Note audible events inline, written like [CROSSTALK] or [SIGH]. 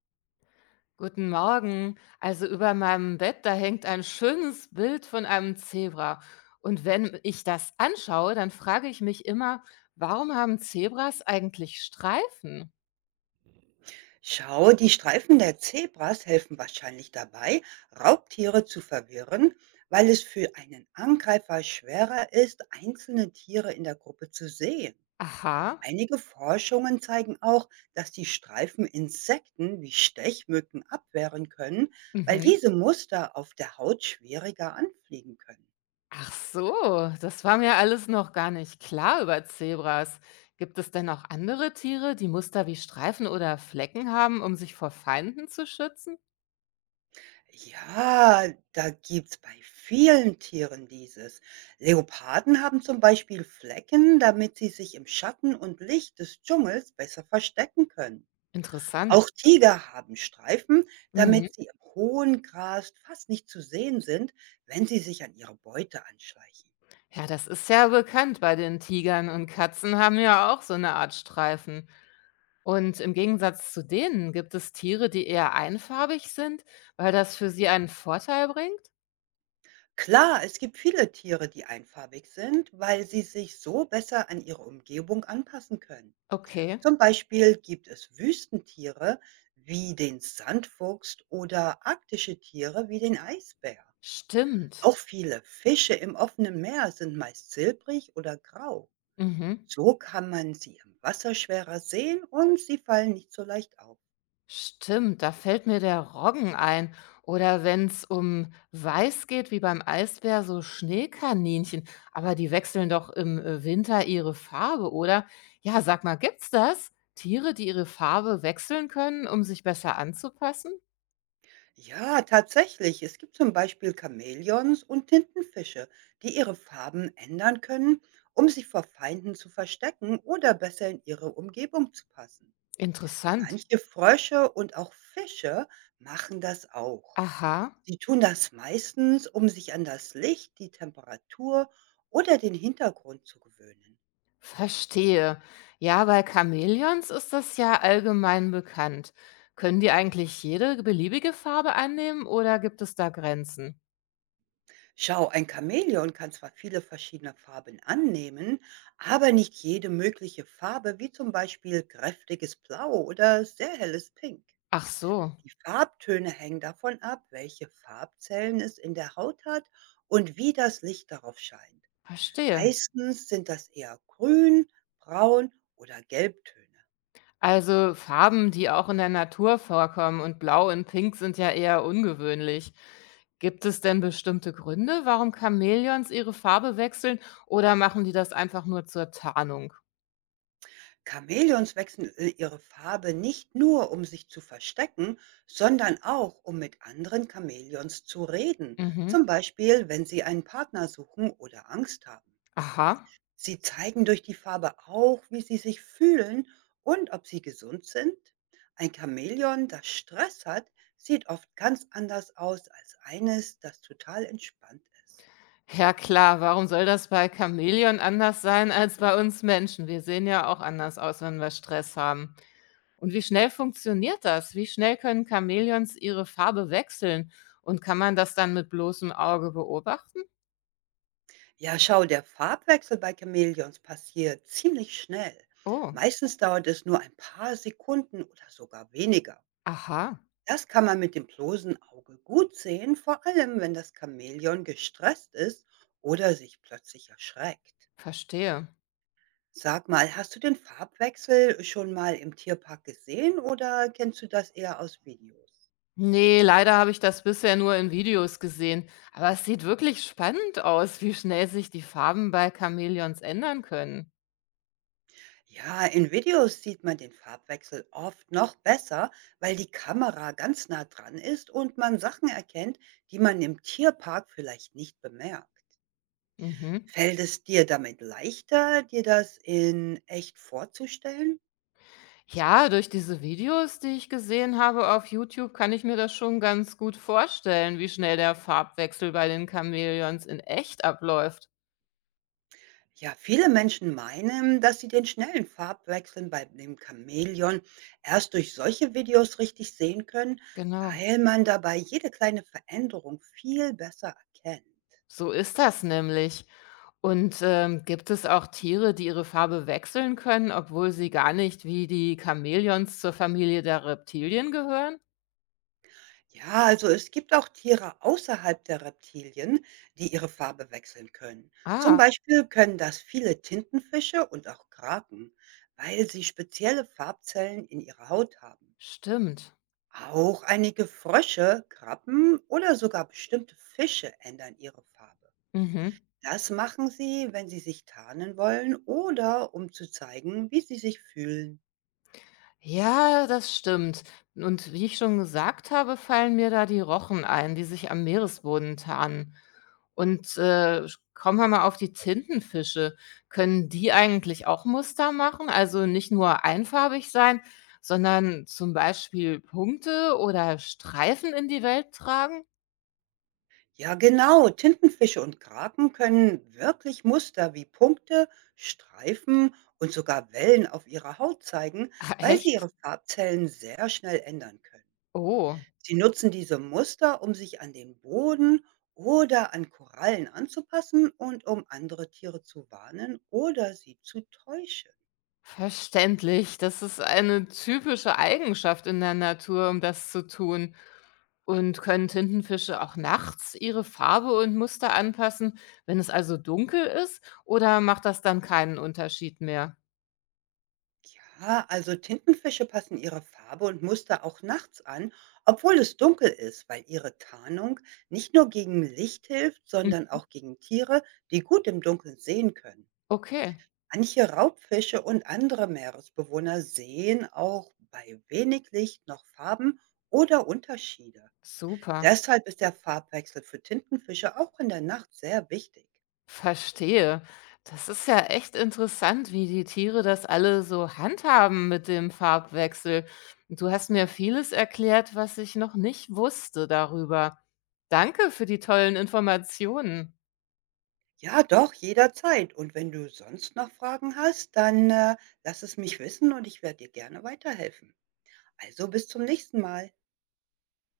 Guten Morgen. Also über meinem Bett, da hängt ein schönes Bild von einem Zebra. Und wenn ich das anschaue, dann frage ich mich immer, warum haben Zebras eigentlich Streifen? Schau, die Streifen der Zebras helfen wahrscheinlich dabei, Raubtiere zu verwirren, weil es für einen Angreifer schwerer ist, einzelne Tiere in der Gruppe zu sehen. Aha. Einige Forschungen zeigen auch, dass die Streifen Insekten wie Stechmücken abwehren können, weil Mhm. diese Muster auf der Haut schwieriger anfliegen können. Ach so, das war mir alles noch gar nicht klar über Zebras. Gibt es denn auch andere Tiere, die Muster wie Streifen oder Flecken haben, um sich vor Feinden zu schützen? Ja, da gibt's bei vielen Tieren dieses. Leoparden haben zum Beispiel Flecken, damit sie sich im Schatten und Licht des Dschungels besser verstecken können. Interessant. Auch Tiger haben Streifen, Mhm. damit sie im hohen Gras fast nicht zu sehen sind, wenn sie sich an ihre Beute anschleichen. Ja, das ist ja bekannt bei den Tigern, und Katzen haben ja auch so eine Art Streifen. Und im Gegensatz zu denen, gibt es Tiere, die eher einfarbig sind, weil das für sie einen Vorteil bringt? Klar, es gibt viele Tiere, die einfarbig sind, weil sie sich so besser an ihre Umgebung anpassen können. Okay, Zum Beispiel gibt es Wüstentiere wie den Sandfuchs oder arktische Tiere wie den Eisbär. stimmt. Auch viele Fische im offenen Meer sind meist silbrig oder grau. Mhm. So kann man sie im Wasser schwerer sehen und sie fallen nicht so leicht auf. Stimmt, da fällt mir der Roggen ein. Oder wenn es um Weiß geht, wie beim Eisbär, so Schneekaninchen. Aber die wechseln doch im Winter ihre Farbe, oder? Ja, sag mal, gibt's das? Tiere, die ihre Farbe wechseln können, um sich besser anzupassen? Ja, tatsächlich. Es gibt zum Beispiel Chamäleons und Tintenfische, die ihre Farben ändern können, um sich vor Feinden zu verstecken oder besser in ihre Umgebung zu passen. Interessant. Manche Frösche und auch Fische machen das auch. Aha, Sie tun das meistens, um sich an das Licht, die Temperatur oder den Hintergrund zu gewöhnen. verstehe. Ja, bei Chamäleons ist das ja allgemein bekannt. Können die eigentlich jede beliebige Farbe annehmen oder gibt es da Grenzen? Schau, ein Chamäleon kann zwar viele verschiedene Farben annehmen, aber nicht jede mögliche Farbe, wie zum Beispiel kräftiges Blau oder sehr helles Pink. Ach so, Die Farbtöne hängen davon ab, welche Farbzellen es in der Haut hat und wie das Licht darauf scheint. verstehe. Meistens sind das eher Grün, Braun oder Gelbtöne. Also Farben, die auch in der Natur vorkommen, und Blau und Pink sind ja eher ungewöhnlich. Gibt es denn bestimmte Gründe, warum Chamäleons ihre Farbe wechseln, oder machen die das einfach nur zur Tarnung? Chamäleons wechseln i ihre Farbe nicht nur, um sich zu verstecken, sondern auch, um mit anderen Chamäleons zu reden, zum Mhm. Beispiel, wenn sie einen Partner suchen oder Angst haben. Aha. Sie zeigen durch die Farbe auch, wie sie sich fühlen und ob sie gesund sind. Ein Chamäleon, das Stress hat, sieht oft ganz anders aus als eines, das total entspannt ist. Ja klar, warum soll das bei Chamäleon anders sein als bei uns Menschen? Wir sehen ja auch anders aus, wenn wir Stress haben. Und wie schnell funktioniert das? Wie schnell können Chamäleons ihre Farbe wechseln? Und kann man das dann mit bloßem Auge beobachten? Ja, schau, der Farbwechsel bei Chamäleons passiert ziemlich schnell. Oh, Meistens dauert es nur ein paar Sekunden oder sogar weniger. aha. Das kann man mit dem bloßen Auge gut sehen, vor allem wenn das Chamäleon gestresst ist oder sich plötzlich erschreckt. Verstehe. Sag mal, hast du den Farbwechsel schon mal im Tierpark gesehen oder kennst du das eher aus Videos? Ne, leider habe ich das bisher nur in Videos gesehen, aber es sieht wirklich spannend aus, wie schnell sich die Farben bei Chamäleons ändern können. Ja, in Videos sieht man den Farbwechsel oft noch besser, weil die Kamera ganz nah dran ist und man Sachen erkennt, die man im Tierpark vielleicht nicht bemerkt. Mhm. Fällt es dir damit leichter, dir das in echt vorzustellen? Ja, durch diese Videos, die ich gesehen habe auf YouTube, kann ich mir das schon ganz gut vorstellen, wie schnell der Farbwechsel bei den Chamäleons in echt abläuft. Ja, viele Menschen meinen, dass sie den schnellen Farbwechseln bei dem Chamäleon erst durch solche Videos richtig sehen können, Genau. weil man dabei jede kleine Veränderung viel besser erkennt. So ist das nämlich. Und, gibt es auch Tiere, die ihre Farbe wechseln können, obwohl sie gar nicht wie die Chamäleons zur Familie der Reptilien gehören? Ja, also es gibt auch Tiere außerhalb der Reptilien, die ihre Farbe wechseln können. Zum Ah, Beispiel können das viele Tintenfische und auch Kraken, weil sie spezielle Farbzellen in ihrer Haut haben. stimmt. Auch einige Frösche, Krabben oder sogar bestimmte Fische ändern ihre Farbe. Mhm. Das machen sie, wenn sie sich tarnen wollen oder um zu zeigen, wie sie sich fühlen. Ja, das stimmt. Und wie ich schon gesagt habe, fallen mir da die Rochen ein, die sich am Meeresboden tarnen. Und kommen wir mal auf die Tintenfische. Können die eigentlich auch Muster machen? Also nicht nur einfarbig sein, sondern zum Beispiel Punkte oder Streifen in die Welt tragen? Ja, genau. Tintenfische und Kraken können wirklich Muster wie Punkte, Streifen und sogar Wellen auf ihrer Haut zeigen, [LAUGHS] weil sie Echt? ihre Farbzellen sehr schnell ändern können. Oh. Sie nutzen diese Muster, um sich an den Boden oder an Korallen anzupassen und um andere Tiere zu warnen oder sie zu täuschen. Verständlich, das ist eine typische Eigenschaft in der Natur, um das zu tun. Und können Tintenfische auch nachts ihre Farbe und Muster anpassen, wenn es also dunkel ist? Oder macht das dann keinen Unterschied mehr? Ja, also Tintenfische passen ihre Farbe und Muster auch nachts an, obwohl es dunkel ist, weil ihre Tarnung nicht nur gegen Licht hilft, sondern Mhm. auch gegen Tiere, die gut im Dunkeln sehen können. Okay, Manche Raubfische und andere Meeresbewohner sehen auch bei wenig Licht noch Farben oder Unterschiede. super. Deshalb ist der Farbwechsel für Tintenfische auch in der Nacht sehr wichtig. Verstehe. Das ist ja echt interessant, wie die Tiere das alle so handhaben mit dem Farbwechsel. Du hast mir vieles erklärt, was ich noch nicht wusste darüber. Danke für die tollen Informationen. Ja, doch, jederzeit. Und wenn du sonst noch Fragen hast, dann, lass es mich wissen und ich werde dir gerne weiterhelfen. Also, bis zum nächsten Mal.